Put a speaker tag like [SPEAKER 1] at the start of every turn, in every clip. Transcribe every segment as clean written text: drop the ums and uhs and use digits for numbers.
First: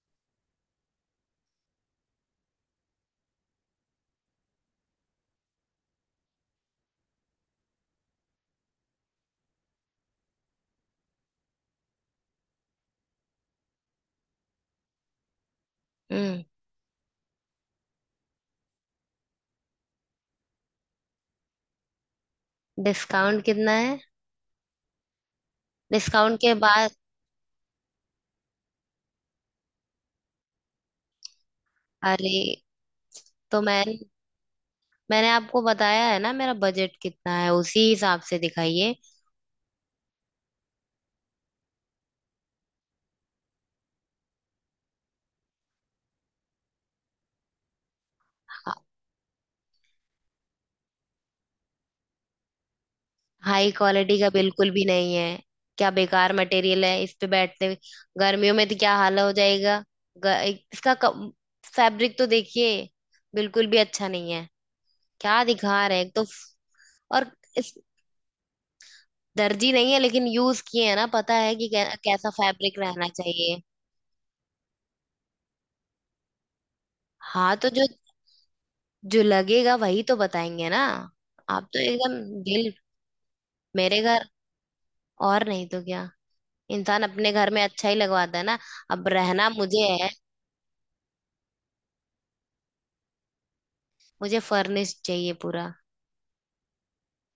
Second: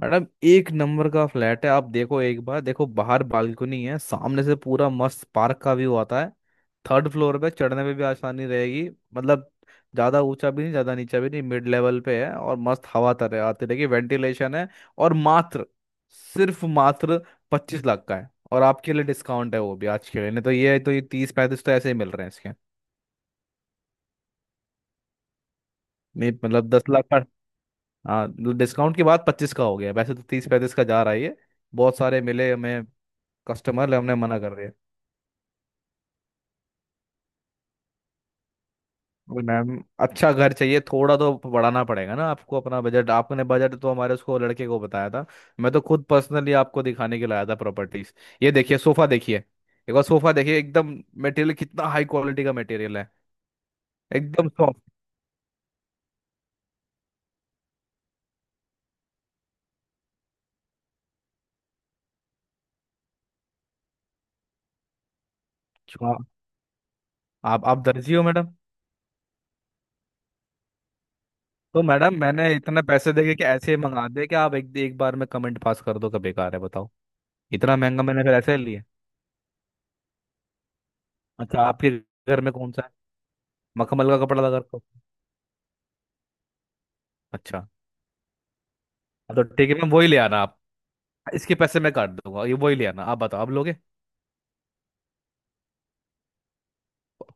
[SPEAKER 1] Madam एक नंबर का फ्लैट है, आप देखो, एक बार देखो। बाहर बालकनी है, सामने से पूरा मस्त पार्क का व्यू आता है। थर्ड फ्लोर पे चढ़ने में भी आसानी रहेगी। मतलब ज्यादा ऊंचा भी नहीं, ज्यादा नीचा भी नहीं, मिड लेवल पे है और मस्त हवा तरह आती रहेगी, वेंटिलेशन है। और मात्र,
[SPEAKER 2] हम्म।
[SPEAKER 1] सिर्फ मात्र 25 लाख का है, और आपके लिए डिस्काउंट है, वो भी आज के लिए। नहीं तो ये 30-35 तो ऐसे ही मिल रहे हैं इसके।
[SPEAKER 2] डिस्काउंट कितना है?
[SPEAKER 1] नहीं
[SPEAKER 2] डिस्काउंट के
[SPEAKER 1] मतलब, दस
[SPEAKER 2] बाद?
[SPEAKER 1] लाख का। हाँ, डिस्काउंट के बाद 25 का हो गया, वैसे तो 30-35 का जा रहा है ये। बहुत सारे
[SPEAKER 2] अरे,
[SPEAKER 1] मिले हमें
[SPEAKER 2] तो मैं
[SPEAKER 1] कस्टमर, ने हमने मना कर दिया।
[SPEAKER 2] मैंने आपको बताया है ना, मेरा बजट कितना है, उसी हिसाब से दिखाइए।
[SPEAKER 1] बोले, मैम अच्छा घर चाहिए, थोड़ा तो बढ़ाना पड़ेगा ना आपको अपना बजट। आपने बजट तो हमारे उसको लड़के को बताया था, मैं तो खुद पर्सनली आपको दिखाने के लिए आया था प्रॉपर्टीज। ये देखिए सोफा, देखिए एक बार सोफा देखिए, एकदम। मटेरियल कितना हाई क्वालिटी का मटेरियल है।
[SPEAKER 2] हाई क्वालिटी का
[SPEAKER 1] एकदम
[SPEAKER 2] बिल्कुल
[SPEAKER 1] सॉफ्ट।
[SPEAKER 2] भी नहीं है। क्या बेकार मटेरियल है, इस पे बैठते गर्मियों में तो क्या हाल हो जाएगा। इसका फैब्रिक तो देखिए, बिल्कुल भी अच्छा नहीं है। क्या दिखा रहे हैं तो।
[SPEAKER 1] हाँ।
[SPEAKER 2] और
[SPEAKER 1] आप
[SPEAKER 2] इस
[SPEAKER 1] आप दर्जी हो मैडम?
[SPEAKER 2] दर्जी नहीं है, लेकिन यूज किए हैं ना, पता है कि
[SPEAKER 1] तो मैडम,
[SPEAKER 2] कैसा
[SPEAKER 1] मैंने
[SPEAKER 2] फैब्रिक
[SPEAKER 1] इतने
[SPEAKER 2] रहना
[SPEAKER 1] पैसे देके कि
[SPEAKER 2] चाहिए।
[SPEAKER 1] ऐसे ही मंगा दे कि आप एक एक बार में कमेंट पास कर दो कि बेकार है, बताओ।
[SPEAKER 2] हाँ, तो
[SPEAKER 1] इतना
[SPEAKER 2] जो
[SPEAKER 1] महंगा मैंने फिर ऐसे ही लिया?
[SPEAKER 2] जो लगेगा वही तो बताएंगे ना।
[SPEAKER 1] अच्छा,
[SPEAKER 2] आप तो
[SPEAKER 1] आपके
[SPEAKER 2] एकदम
[SPEAKER 1] घर में
[SPEAKER 2] दिल,
[SPEAKER 1] कौन सा है?
[SPEAKER 2] मेरे
[SPEAKER 1] मखमल का
[SPEAKER 2] घर।
[SPEAKER 1] कपड़ा लगा रखा है?
[SPEAKER 2] और नहीं तो क्या, इंसान अपने घर में
[SPEAKER 1] अच्छा।
[SPEAKER 2] अच्छा ही लगवाता है ना। अब
[SPEAKER 1] तो
[SPEAKER 2] रहना
[SPEAKER 1] ठीक है
[SPEAKER 2] मुझे
[SPEAKER 1] मैम,
[SPEAKER 2] है।
[SPEAKER 1] वही ले आना आप। इसके पैसे मैं काट दूंगा, ये वही ले आना आप, बताओ आप लोगे?
[SPEAKER 2] मुझे फर्निश चाहिए पूरा।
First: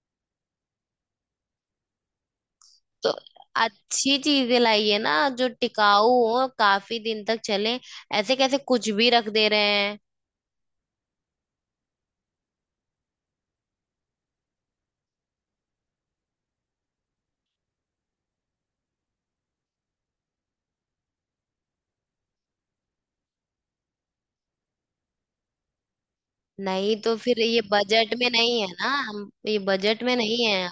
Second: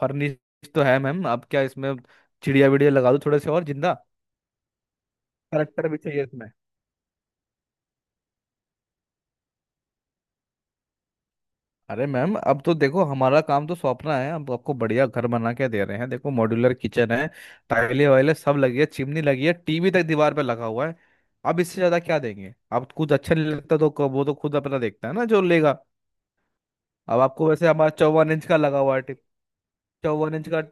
[SPEAKER 1] फर्निश? तो है मैम, अब क्या इसमें चिड़िया विड़िया
[SPEAKER 2] तो
[SPEAKER 1] लगा दूं थोड़े से, और जिंदा
[SPEAKER 2] अच्छी चीजें लाइए ना, जो
[SPEAKER 1] करेक्टर भी
[SPEAKER 2] टिकाऊ
[SPEAKER 1] चाहिए
[SPEAKER 2] हो,
[SPEAKER 1] इसमें?
[SPEAKER 2] काफी दिन तक चले। ऐसे कैसे कुछ भी रख दे रहे हैं।
[SPEAKER 1] अरे मैम, अब तो देखो, हमारा काम तो सौंपना है, अब आपको बढ़िया घर बना के दे रहे हैं। देखो, मॉड्यूलर किचन है, टाइले वाइले सब लगी है, चिमनी लगी है, टीवी तक दीवार पे लगा हुआ है। अब इससे ज्यादा क्या देंगे। अब कुछ अच्छा नहीं लगता तो वो तो खुद अपना देखता है ना जो लेगा।
[SPEAKER 2] नहीं तो
[SPEAKER 1] अब
[SPEAKER 2] फिर
[SPEAKER 1] आपको
[SPEAKER 2] ये
[SPEAKER 1] वैसे हमारा
[SPEAKER 2] बजट में
[SPEAKER 1] 54 इंच का
[SPEAKER 2] नहीं है
[SPEAKER 1] लगा
[SPEAKER 2] ना,
[SPEAKER 1] हुआ है
[SPEAKER 2] हम ये बजट में
[SPEAKER 1] चौवन
[SPEAKER 2] नहीं
[SPEAKER 1] इंच
[SPEAKER 2] है।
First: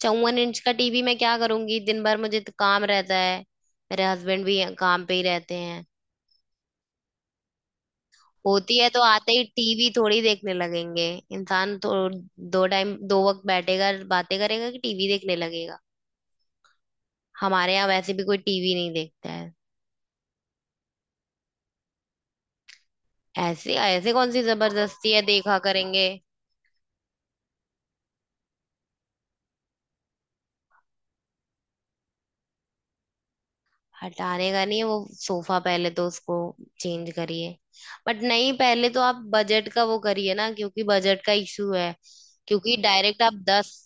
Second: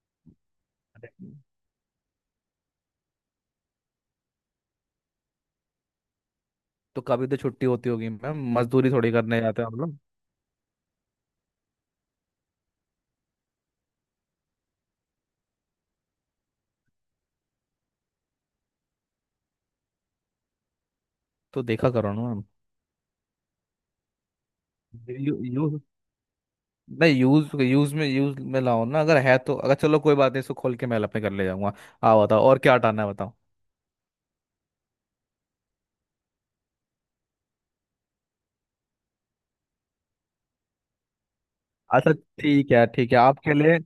[SPEAKER 2] 54 इंच का टीवी
[SPEAKER 1] का।
[SPEAKER 2] मैं क्या करूंगी, दिन भर मुझे तो काम रहता है। मेरे हस्बैंड भी काम पे ही रहते हैं।
[SPEAKER 1] तो कभी तो छुट्टी होती होगी मैम,
[SPEAKER 2] होती है
[SPEAKER 1] मजदूरी
[SPEAKER 2] तो
[SPEAKER 1] थोड़ी
[SPEAKER 2] आते
[SPEAKER 1] करने
[SPEAKER 2] ही
[SPEAKER 1] जाते हैं हम
[SPEAKER 2] टीवी
[SPEAKER 1] लोग।
[SPEAKER 2] थोड़ी देखने लगेंगे। इंसान तो दो टाइम दो वक्त बैठेगा बातें करेगा कि टीवी देखने लगेगा। हमारे यहाँ वैसे भी कोई टीवी नहीं देखता है।
[SPEAKER 1] तो देखा करो ना मैम।
[SPEAKER 2] ऐसे ऐसे कौन सी जबरदस्ती है, देखा
[SPEAKER 1] यूज
[SPEAKER 2] करेंगे।
[SPEAKER 1] नहीं, यूज यूज में लाओ ना, अगर है तो। अगर चलो कोई बात नहीं, इसको खोल के मैं अपने घर ले जाऊंगा। आओ बताओ, और क्या हटाना है बताओ।
[SPEAKER 2] हटाने का नहीं है वो सोफा, पहले तो उसको चेंज करिए। बट नहीं, पहले तो आप बजट का वो करिए ना, क्योंकि बजट का इशू है।
[SPEAKER 1] अच्छा, ठीक
[SPEAKER 2] क्योंकि
[SPEAKER 1] है, ठीक है
[SPEAKER 2] डायरेक्ट आप
[SPEAKER 1] आपके
[SPEAKER 2] दस
[SPEAKER 1] लिए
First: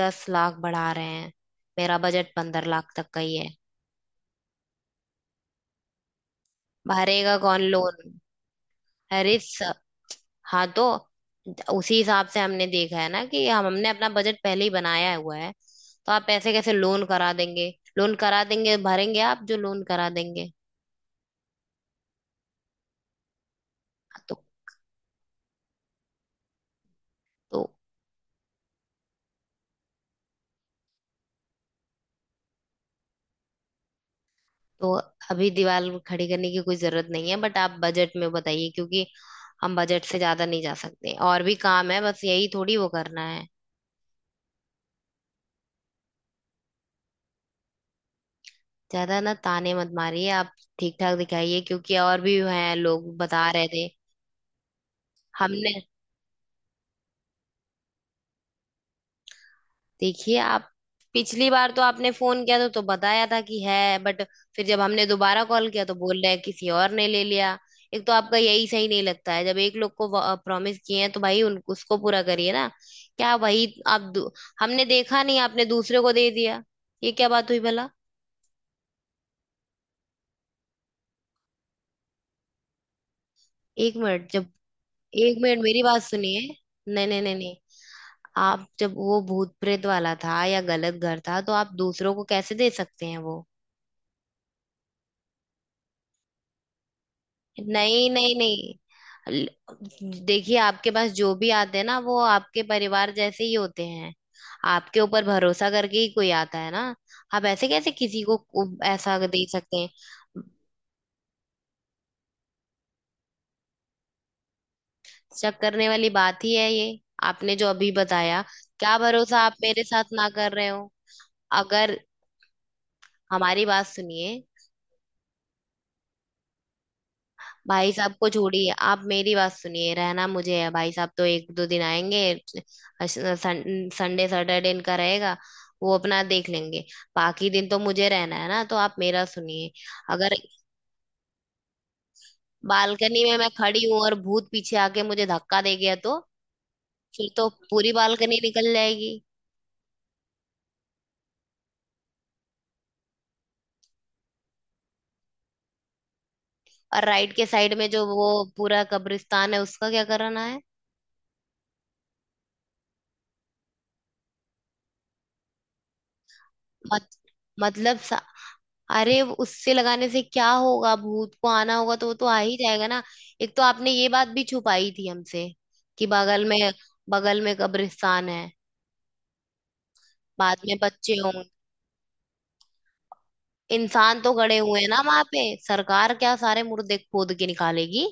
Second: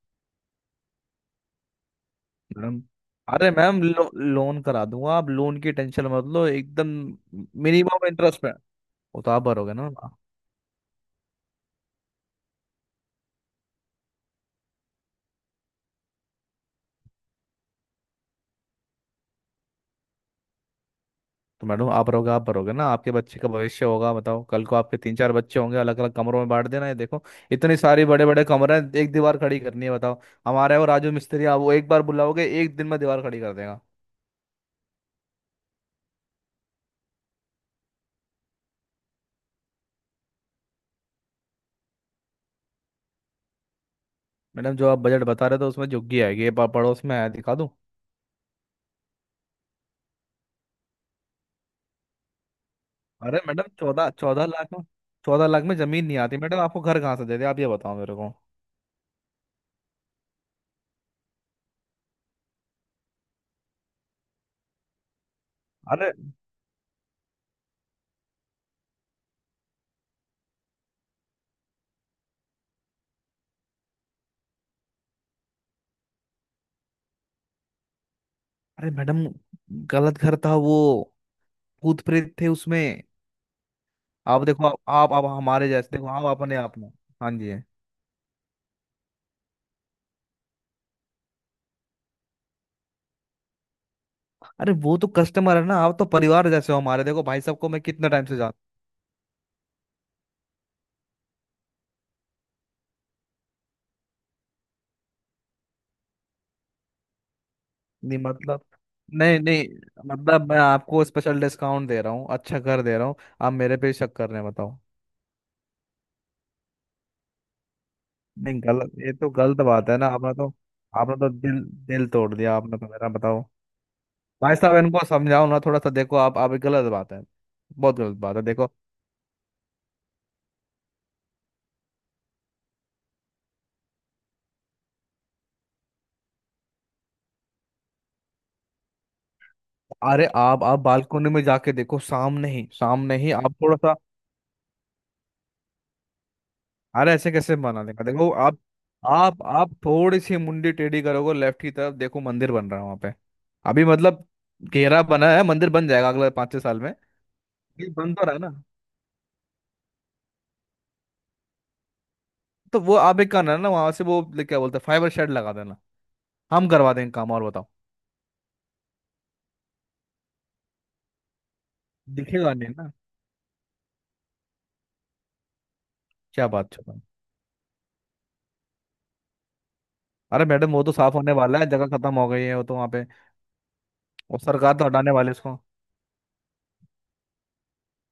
[SPEAKER 2] दस लाख बढ़ा रहे हैं। मेरा बजट पंद्रह
[SPEAKER 1] मैम।
[SPEAKER 2] लाख तक का ही है।
[SPEAKER 1] अरे मैम, लोन करा दूंगा, आप लोन की टेंशन मत लो एकदम,
[SPEAKER 2] भरेगा कौन
[SPEAKER 1] मिनिमम
[SPEAKER 2] लोन?
[SPEAKER 1] इंटरेस्ट पे। वो तो
[SPEAKER 2] अरे
[SPEAKER 1] आप
[SPEAKER 2] स-
[SPEAKER 1] भरोगे ना।
[SPEAKER 2] हाँ, तो उसी हिसाब से हमने देखा है ना, कि हम हमने अपना बजट पहले ही बनाया हुआ है। तो आप पैसे कैसे लोन करा देंगे? लोन करा देंगे, भरेंगे आप जो लोन करा देंगे।
[SPEAKER 1] तो मैडम, आप रहोगे, आप भरोगे ना। आपके बच्चे का भविष्य होगा,
[SPEAKER 2] तो
[SPEAKER 1] बताओ कल को आपके तीन चार बच्चे होंगे, अलग अलग कमरों में बांट देना है। देखो,
[SPEAKER 2] तो
[SPEAKER 1] इतने सारे बड़े बड़े कमरे हैं, एक दीवार खड़ी करनी है बताओ। हमारे और राजू मिस्त्री आप वो एक बार बुलाओगे, एक दिन में दीवार खड़ी कर देगा।
[SPEAKER 2] तो अभी दीवार खड़ी करने की कोई जरूरत नहीं है, बट आप बजट में बताइए, क्योंकि हम बजट से ज्यादा नहीं जा सकते, और भी काम है, बस यही थोड़ी वो करना है।
[SPEAKER 1] मैडम, जो आप बजट बता रहे थे उसमें झुग्गी आएगी, ये पड़ोस में आया, दिखा दूं?
[SPEAKER 2] ज्यादा ना ताने मत मारिए आप। ठीक ठाक दिखाइए, क्योंकि और भी हैं, लोग
[SPEAKER 1] अरे
[SPEAKER 2] बता
[SPEAKER 1] मैडम,
[SPEAKER 2] रहे थे।
[SPEAKER 1] चौदह चौदह लाख में, 14 लाख
[SPEAKER 2] हमने
[SPEAKER 1] में जमीन नहीं आती मैडम, आपको घर कहाँ से दे दे। आप ये बताओ मेरे को।
[SPEAKER 2] देखिए, आप पिछली बार तो आपने फोन किया तो बताया था कि है, बट फिर जब हमने दोबारा कॉल किया तो
[SPEAKER 1] अरे।
[SPEAKER 2] बोल रहे हैं किसी और ने ले लिया। एक तो आपका यही सही नहीं लगता है, जब एक लोग को प्रॉमिस किए हैं तो भाई उन उसको पूरा करिए ना। क्या वही आप दू- हमने देखा नहीं, आपने दूसरे को दे दिया। ये क्या बात हुई भला।
[SPEAKER 1] अरे मैडम, गलत घर था वो, भूत प्रेत थे उसमें।
[SPEAKER 2] एक मिनट
[SPEAKER 1] आप
[SPEAKER 2] जब
[SPEAKER 1] देखो, आप
[SPEAKER 2] एक मिनट
[SPEAKER 1] हमारे
[SPEAKER 2] मेरी
[SPEAKER 1] जैसे,
[SPEAKER 2] बात
[SPEAKER 1] देखो आप
[SPEAKER 2] सुनिए।
[SPEAKER 1] अपने आप में।
[SPEAKER 2] नहीं, नहीं,
[SPEAKER 1] हाँ
[SPEAKER 2] नहीं,
[SPEAKER 1] जी।
[SPEAKER 2] नहीं। आप जब वो भूत प्रेत वाला था या गलत घर था, तो आप दूसरों को कैसे दे सकते हैं वो।
[SPEAKER 1] अरे वो तो कस्टमर है ना, आप तो परिवार जैसे हो हमारे। देखो भाई साहब को मैं कितने
[SPEAKER 2] नहीं,
[SPEAKER 1] टाइम
[SPEAKER 2] नहीं,
[SPEAKER 1] से जानता।
[SPEAKER 2] नहीं। देखिए, आपके पास जो भी आते हैं ना, वो आपके परिवार जैसे ही होते हैं। आपके ऊपर भरोसा करके ही कोई आता है ना। आप ऐसे कैसे
[SPEAKER 1] नहीं
[SPEAKER 2] किसी को
[SPEAKER 1] मतलब।
[SPEAKER 2] को ऐसा
[SPEAKER 1] नहीं
[SPEAKER 2] दे
[SPEAKER 1] नहीं।
[SPEAKER 2] सकते हैं।
[SPEAKER 1] मतलब मैं आपको स्पेशल डिस्काउंट दे रहा हूँ, अच्छा कर दे रहा हूँ। आप मेरे पे शक कर रहे हैं बताओ?
[SPEAKER 2] शक करने वाली बात ही है ये, आपने जो अभी बताया।
[SPEAKER 1] नहीं गलत,
[SPEAKER 2] क्या
[SPEAKER 1] ये तो
[SPEAKER 2] भरोसा, आप
[SPEAKER 1] गलत
[SPEAKER 2] मेरे
[SPEAKER 1] बात है ना,
[SPEAKER 2] साथ ना
[SPEAKER 1] आपने तो।
[SPEAKER 2] कर रहे हो।
[SPEAKER 1] आपने तो दिल
[SPEAKER 2] अगर
[SPEAKER 1] दिल तोड़ दिया, आपने तो मेरा बताओ।
[SPEAKER 2] हमारी बात सुनिए।
[SPEAKER 1] भाई साहब, इनको समझाओ ना थोड़ा सा। देखो आप, ये गलत बात है,
[SPEAKER 2] भाई
[SPEAKER 1] बहुत
[SPEAKER 2] साहब
[SPEAKER 1] गलत
[SPEAKER 2] को
[SPEAKER 1] बात है
[SPEAKER 2] छोड़िए,
[SPEAKER 1] देखो।
[SPEAKER 2] आप मेरी बात सुनिए। रहना मुझे है, भाई साहब तो एक दो दिन आएंगे। अश- संडे सैटरडे इनका रहेगा, वो अपना देख लेंगे। बाकी दिन तो मुझे रहना है ना, तो आप मेरा सुनिए।
[SPEAKER 1] अरे,
[SPEAKER 2] अगर
[SPEAKER 1] आप बालकनी में जाके देखो, सामने
[SPEAKER 2] बालकनी
[SPEAKER 1] ही
[SPEAKER 2] में मैं
[SPEAKER 1] आप थोड़ा
[SPEAKER 2] खड़ी
[SPEAKER 1] सा।
[SPEAKER 2] हूं और भूत पीछे आके मुझे धक्का दे गया तो
[SPEAKER 1] अरे ऐसे
[SPEAKER 2] फिर तो
[SPEAKER 1] कैसे बना
[SPEAKER 2] पूरी
[SPEAKER 1] देगा, देखो
[SPEAKER 2] बालकनी
[SPEAKER 1] आप।
[SPEAKER 2] निकल जाएगी।
[SPEAKER 1] आप थोड़ी सी मुंडी टेढ़ी करोगे, लेफ्ट की तरफ देखो, मंदिर बन रहा है वहां पे। अभी मतलब घेरा बना है, मंदिर बन जाएगा अगले 5-6 साल में।
[SPEAKER 2] और राइट के साइड में
[SPEAKER 1] ये
[SPEAKER 2] जो
[SPEAKER 1] बन तो
[SPEAKER 2] वो
[SPEAKER 1] रहा है ना।
[SPEAKER 2] पूरा कब्रिस्तान है, उसका क्या कराना है।
[SPEAKER 1] तो वो आप एक करना है ना, वहां से वो क्या बोलते हैं, फाइबर शेड लगा देना। हम करवा
[SPEAKER 2] मत,
[SPEAKER 1] देंगे काम, और बताओ।
[SPEAKER 2] मतलब, अरे वो उससे लगाने से क्या होगा, भूत को आना होगा तो वो तो आ
[SPEAKER 1] दिखेगा
[SPEAKER 2] ही
[SPEAKER 1] नहीं
[SPEAKER 2] जाएगा
[SPEAKER 1] ना।
[SPEAKER 2] ना। एक तो आपने ये बात भी छुपाई थी हमसे, कि बगल
[SPEAKER 1] क्या
[SPEAKER 2] में
[SPEAKER 1] बात छुपा है?
[SPEAKER 2] बगल में कब्रिस्तान है।
[SPEAKER 1] अरे
[SPEAKER 2] बाद
[SPEAKER 1] मैडम,
[SPEAKER 2] में
[SPEAKER 1] वो तो
[SPEAKER 2] बच्चे
[SPEAKER 1] साफ होने
[SPEAKER 2] होंगे,
[SPEAKER 1] वाला है, जगह खत्म हो गई है वो तो वहां पे।
[SPEAKER 2] इंसान तो
[SPEAKER 1] और
[SPEAKER 2] गड़े
[SPEAKER 1] सरकार
[SPEAKER 2] हुए
[SPEAKER 1] तो
[SPEAKER 2] हैं ना
[SPEAKER 1] हटाने
[SPEAKER 2] वहां
[SPEAKER 1] वाले
[SPEAKER 2] पे,
[SPEAKER 1] इसको।
[SPEAKER 2] सरकार क्या सारे मुर्दे खोद के निकालेगी।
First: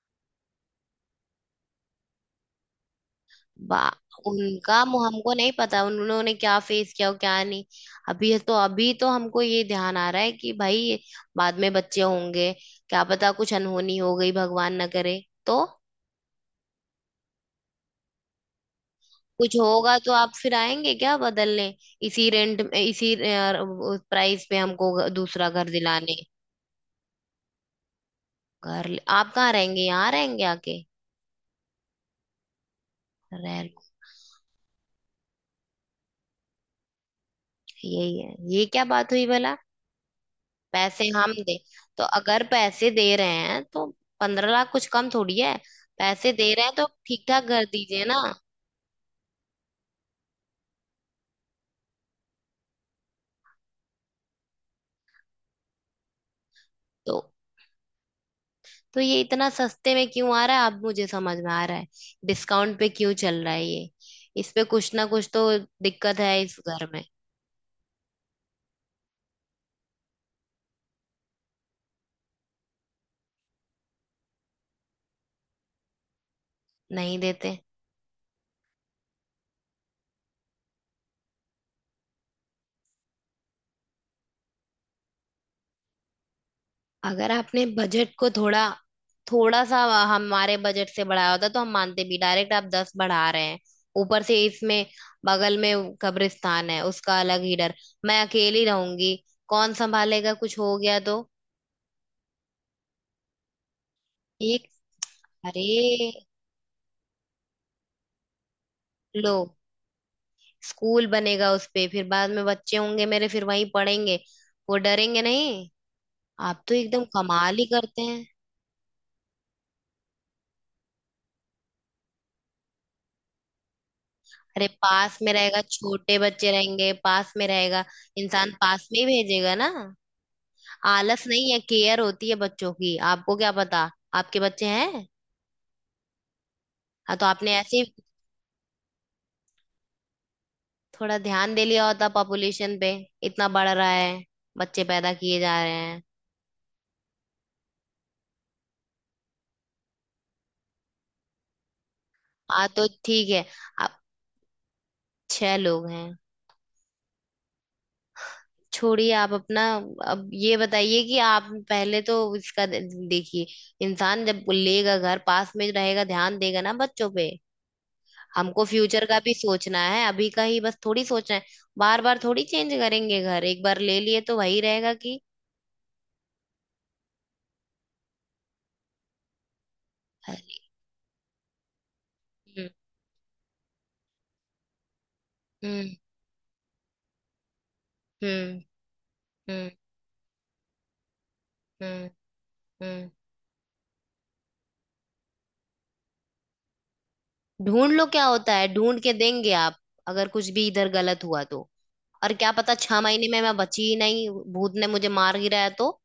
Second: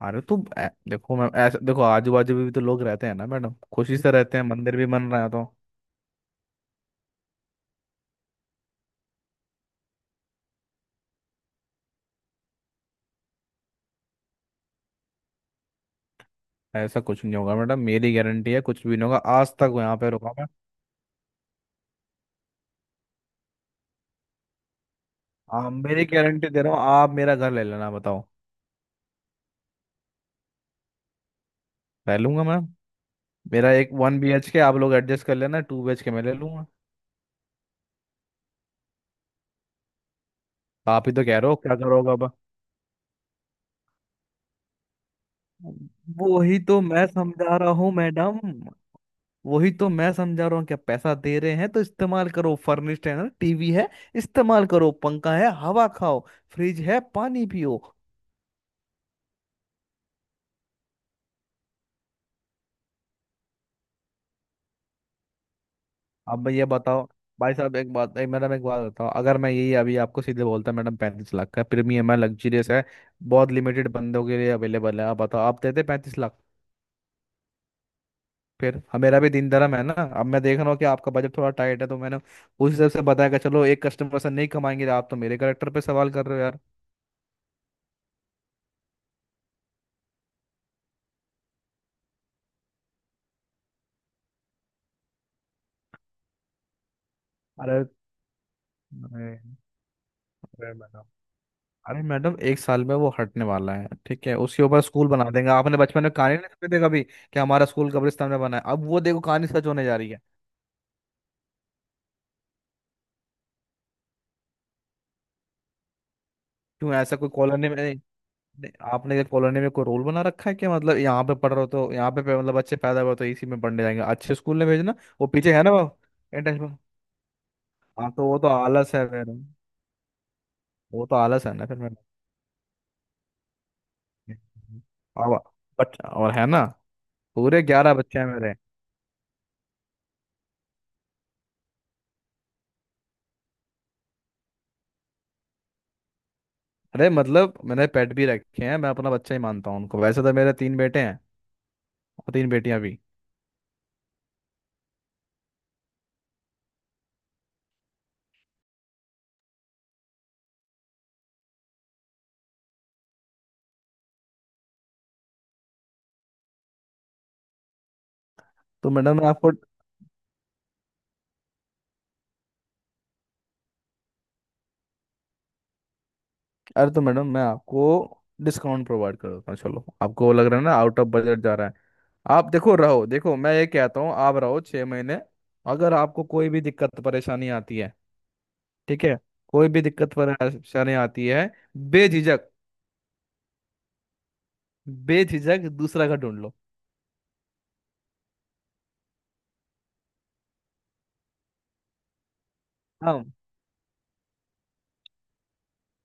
[SPEAKER 1] अरे देखो मैम, ऐसे देखो, आजू बाजू भी तो लोग रहते हैं ना मैडम,
[SPEAKER 2] बा
[SPEAKER 1] खुशी से रहते हैं, मंदिर भी बन रहा है
[SPEAKER 2] हमको
[SPEAKER 1] तो।
[SPEAKER 2] नहीं पता उन्होंने क्या फेस किया और क्या नहीं। अभी तो हमको ये ध्यान आ रहा है कि भाई, बाद में बच्चे होंगे, क्या पता कुछ अनहोनी हो गई, भगवान ना करे तो।
[SPEAKER 1] ऐसा कुछ नहीं होगा मैडम, मेरी गारंटी है, कुछ भी नहीं होगा,
[SPEAKER 2] कुछ
[SPEAKER 1] आज तक वो
[SPEAKER 2] होगा
[SPEAKER 1] यहाँ पे
[SPEAKER 2] तो आप
[SPEAKER 1] रुका मैं।
[SPEAKER 2] फिर आएंगे क्या बदलने, इसी रेंट में इसी प्राइस पे हमको दूसरा घर
[SPEAKER 1] आप मेरी
[SPEAKER 2] दिलाने।
[SPEAKER 1] गारंटी दे रहा हूँ, आप मेरा घर ले लेना बताओ।
[SPEAKER 2] आप कहाँ रहेंगे, यहाँ रहेंगे आके?
[SPEAKER 1] ले लूंगा मैम,
[SPEAKER 2] रह
[SPEAKER 1] मेरा
[SPEAKER 2] लो।
[SPEAKER 1] एक 1 BHK आप लोग एडजस्ट कर लेना, 2 BHK मैं ले लूंगा।
[SPEAKER 2] यही है, ये क्या बात हुई भला। पैसे
[SPEAKER 1] आप ही तो
[SPEAKER 2] हम
[SPEAKER 1] कह रहे
[SPEAKER 2] दे,
[SPEAKER 1] हो, क्या
[SPEAKER 2] तो
[SPEAKER 1] करोगे अब।
[SPEAKER 2] अगर पैसे दे रहे हैं तो 15 लाख कुछ कम थोड़ी है। पैसे दे
[SPEAKER 1] वही
[SPEAKER 2] रहे हैं
[SPEAKER 1] तो
[SPEAKER 2] तो
[SPEAKER 1] मैं
[SPEAKER 2] ठीक ठाक
[SPEAKER 1] समझा
[SPEAKER 2] घर
[SPEAKER 1] रहा हूँ
[SPEAKER 2] दीजिए ना।
[SPEAKER 1] मैडम, वही तो मैं समझा रहा हूँ क्या? पैसा दे रहे हैं तो इस्तेमाल करो, फर्निश्ड है ना, टीवी है, इस्तेमाल करो, पंखा है हवा खाओ, फ्रिज है
[SPEAKER 2] तो
[SPEAKER 1] पानी पियो।
[SPEAKER 2] तो ये इतना सस्ते में क्यों आ रहा है, अब मुझे समझ में आ रहा है, डिस्काउंट पे क्यों चल रहा है ये। इस पे कुछ ना कुछ तो दिक्कत
[SPEAKER 1] अब
[SPEAKER 2] है
[SPEAKER 1] मैं
[SPEAKER 2] इस
[SPEAKER 1] ये
[SPEAKER 2] घर में।
[SPEAKER 1] बताओ भाई साहब, एक मैडम, एक बात बताओ, अगर मैं यही अभी आपको सीधे बोलता मैडम 35 लाख का प्रीमियम है, लग्जरियस है, बहुत लिमिटेड बंदों के लिए अवेलेबल है, आप बताओ आप देते 35 लाख?
[SPEAKER 2] नहीं देते।
[SPEAKER 1] फिर अब मेरा भी दिन धर्म है ना। अब मैं देख रहा हूँ कि आपका बजट थोड़ा टाइट है तो मैंने उस हिसाब से बताया कि चलो एक कस्टमर से नहीं कमाएंगे, आप तो मेरे करेक्टर पे सवाल कर रहे हो यार।
[SPEAKER 2] अगर आपने बजट को थोड़ा, थोड़ा सा हमारे बजट से बढ़ाया होता तो हम मानते भी, डायरेक्ट आप दस बढ़ा रहे हैं। ऊपर से इसमें बगल में कब्रिस्तान है, उसका अलग ही डर।
[SPEAKER 1] अरे,
[SPEAKER 2] मैं अकेली रहूंगी,
[SPEAKER 1] अरे,
[SPEAKER 2] कौन संभालेगा कुछ
[SPEAKER 1] अरे
[SPEAKER 2] हो गया
[SPEAKER 1] मैडम,
[SPEAKER 2] तो।
[SPEAKER 1] अरे मैडम, 1 साल में वो हटने वाला है, ठीक है, उसके
[SPEAKER 2] एक
[SPEAKER 1] ऊपर स्कूल बना देंगे।
[SPEAKER 2] अरे
[SPEAKER 1] आपने बचपन में कहानी नहीं सुनी थी कभी कि हमारा स्कूल कब्रिस्तान में बना है? अब वो देखो
[SPEAKER 2] लो,
[SPEAKER 1] कहानी सच होने जा रही है।
[SPEAKER 2] स्कूल बनेगा उस पे, फिर बाद में बच्चे होंगे मेरे, फिर वहीं पढ़ेंगे। वो डरेंगे नहीं। आप तो
[SPEAKER 1] क्यों,
[SPEAKER 2] एकदम
[SPEAKER 1] ऐसा कोई
[SPEAKER 2] कमाल ही
[SPEAKER 1] कॉलोनी में
[SPEAKER 2] करते
[SPEAKER 1] नहीं,
[SPEAKER 2] हैं।
[SPEAKER 1] आपने कॉलोनी में कोई रोल बना रखा है क्या? मतलब यहाँ पे पढ़ रहे हो तो यहाँ पे पे- मतलब अच्छे पैदा हुए हो तो इसी में पढ़ने जाएंगे, अच्छे स्कूल
[SPEAKER 2] अरे,
[SPEAKER 1] में भेजना।
[SPEAKER 2] पास
[SPEAKER 1] वो
[SPEAKER 2] में
[SPEAKER 1] पीछे
[SPEAKER 2] रहेगा,
[SPEAKER 1] है ना वो
[SPEAKER 2] छोटे बच्चे
[SPEAKER 1] इंटर्नशिप।
[SPEAKER 2] रहेंगे, पास में रहेगा।
[SPEAKER 1] हाँ तो वो तो
[SPEAKER 2] इंसान पास
[SPEAKER 1] आलस
[SPEAKER 2] में ही
[SPEAKER 1] है फिर।
[SPEAKER 2] भेजेगा ना।
[SPEAKER 1] वो तो
[SPEAKER 2] आलस
[SPEAKER 1] आलस
[SPEAKER 2] नहीं
[SPEAKER 1] है
[SPEAKER 2] है,
[SPEAKER 1] ना फिर मेरा,
[SPEAKER 2] केयर होती है बच्चों की, आपको क्या पता। आपके बच्चे हैं?
[SPEAKER 1] अब बट और है ना,
[SPEAKER 2] हाँ, तो आपने
[SPEAKER 1] पूरे
[SPEAKER 2] ऐसे ही
[SPEAKER 1] 11 बच्चे हैं मेरे।
[SPEAKER 2] थोड़ा ध्यान दे लिया होता पॉपुलेशन पे, इतना बढ़ रहा है, बच्चे पैदा किए जा रहे हैं।
[SPEAKER 1] अरे मतलब मैंने पेट भी रखे हैं, मैं अपना बच्चा ही मानता हूँ उनको। वैसे तो मेरे तीन बेटे हैं, और तीन
[SPEAKER 2] हाँ,
[SPEAKER 1] बेटियां
[SPEAKER 2] तो
[SPEAKER 1] भी।
[SPEAKER 2] ठीक है। आप छह लोग हैं। छोड़िए आप अपना। अब ये बताइए कि आप, पहले तो इसका देखिए, इंसान जब लेगा घर, पास में रहेगा, ध्यान देगा ना बच्चों पे। हमको
[SPEAKER 1] तो
[SPEAKER 2] फ्यूचर का
[SPEAKER 1] मैडम मैं
[SPEAKER 2] भी
[SPEAKER 1] आपको
[SPEAKER 2] सोचना है, अभी का ही बस थोड़ी सोचना है। बार बार थोड़ी चेंज करेंगे घर, एक बार ले लिए तो वही रहेगा कि।
[SPEAKER 1] अरे तो मैडम मैं आपको डिस्काउंट प्रोवाइड कर देता हूँ, चलो आपको वो लग रहा है ना आउट ऑफ बजट जा रहा है। आप
[SPEAKER 2] हम्म।
[SPEAKER 1] देखो, रहो, देखो मैं ये कहता हूँ, आप रहो 6 महीने।
[SPEAKER 2] हम्म।
[SPEAKER 1] अगर आपको कोई भी दिक्कत परेशानी आती है,
[SPEAKER 2] हम्म।
[SPEAKER 1] ठीक है, कोई
[SPEAKER 2] हम्म।
[SPEAKER 1] भी दिक्कत परेशानी आती है,
[SPEAKER 2] हम्म।
[SPEAKER 1] बेझिझक,
[SPEAKER 2] हम्म।
[SPEAKER 1] बेझिझक दूसरा का ढूंढ लो।
[SPEAKER 2] ढूंढ लो क्या होता है, ढूंढ के देंगे आप? अगर कुछ भी इधर गलत हुआ तो, और क्या पता 6 महीने
[SPEAKER 1] हम
[SPEAKER 2] में मैं बची ही नहीं, भूत ने मुझे मार गिराया है तो।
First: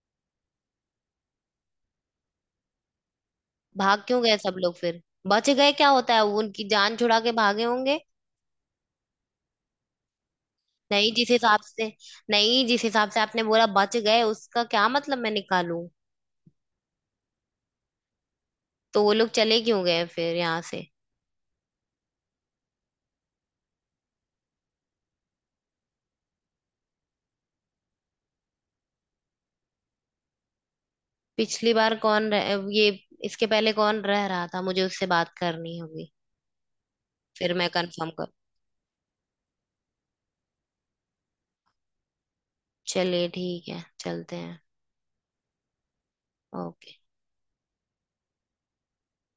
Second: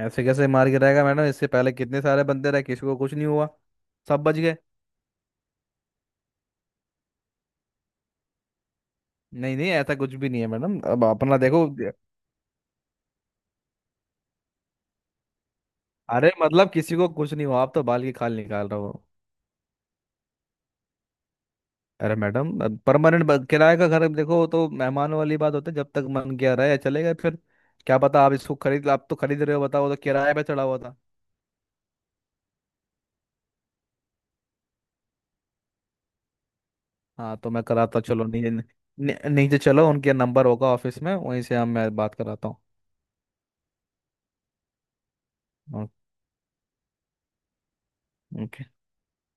[SPEAKER 1] ऐसे कैसे मार के रहेगा मैडम, इससे पहले कितने सारे बंदे रहे, किसी को कुछ नहीं हुआ।
[SPEAKER 2] भाग क्यों
[SPEAKER 1] सब
[SPEAKER 2] गए
[SPEAKER 1] बच
[SPEAKER 2] सब
[SPEAKER 1] गए।
[SPEAKER 2] लोग फिर? बच गए क्या होता है, वो उनकी जान छुड़ा के भागे होंगे।
[SPEAKER 1] नहीं नहीं, ऐसा कुछ भी नहीं है मैडम, अब
[SPEAKER 2] नहीं जिस
[SPEAKER 1] अपना
[SPEAKER 2] हिसाब
[SPEAKER 1] देखो।
[SPEAKER 2] से नहीं, जिस हिसाब से आपने बोला बच गए, उसका क्या मतलब मैं निकालूं।
[SPEAKER 1] अरे मतलब किसी को कुछ नहीं हुआ, आप तो बाल की खाल निकाल रहे
[SPEAKER 2] तो
[SPEAKER 1] हो।
[SPEAKER 2] वो लोग चले क्यों गए फिर यहाँ से?
[SPEAKER 1] अरे मैडम, परमानेंट किराए का घर देखो तो मेहमानों वाली बात होती है, जब तक मन किया रहे, चले गए फिर। क्या पता, आप इसको खरीद, आप तो खरीद रहे हो बताओ, तो किराए पे चढ़ा हुआ था।
[SPEAKER 2] पिछली बार कौन ये इसके पहले कौन रह रहा था, मुझे उससे बात करनी होगी।
[SPEAKER 1] हाँ तो
[SPEAKER 2] फिर
[SPEAKER 1] मैं
[SPEAKER 2] मैं
[SPEAKER 1] कराता,
[SPEAKER 2] कंफर्म
[SPEAKER 1] चलो
[SPEAKER 2] कर
[SPEAKER 1] नीचे, नीचे चलो, उनके नंबर होगा ऑफिस में, वहीं से हम, मैं बात कराता
[SPEAKER 2] चलिए, ठीक है, चलते हैं।
[SPEAKER 1] हूँ।
[SPEAKER 2] ओके।
[SPEAKER 1] ओके।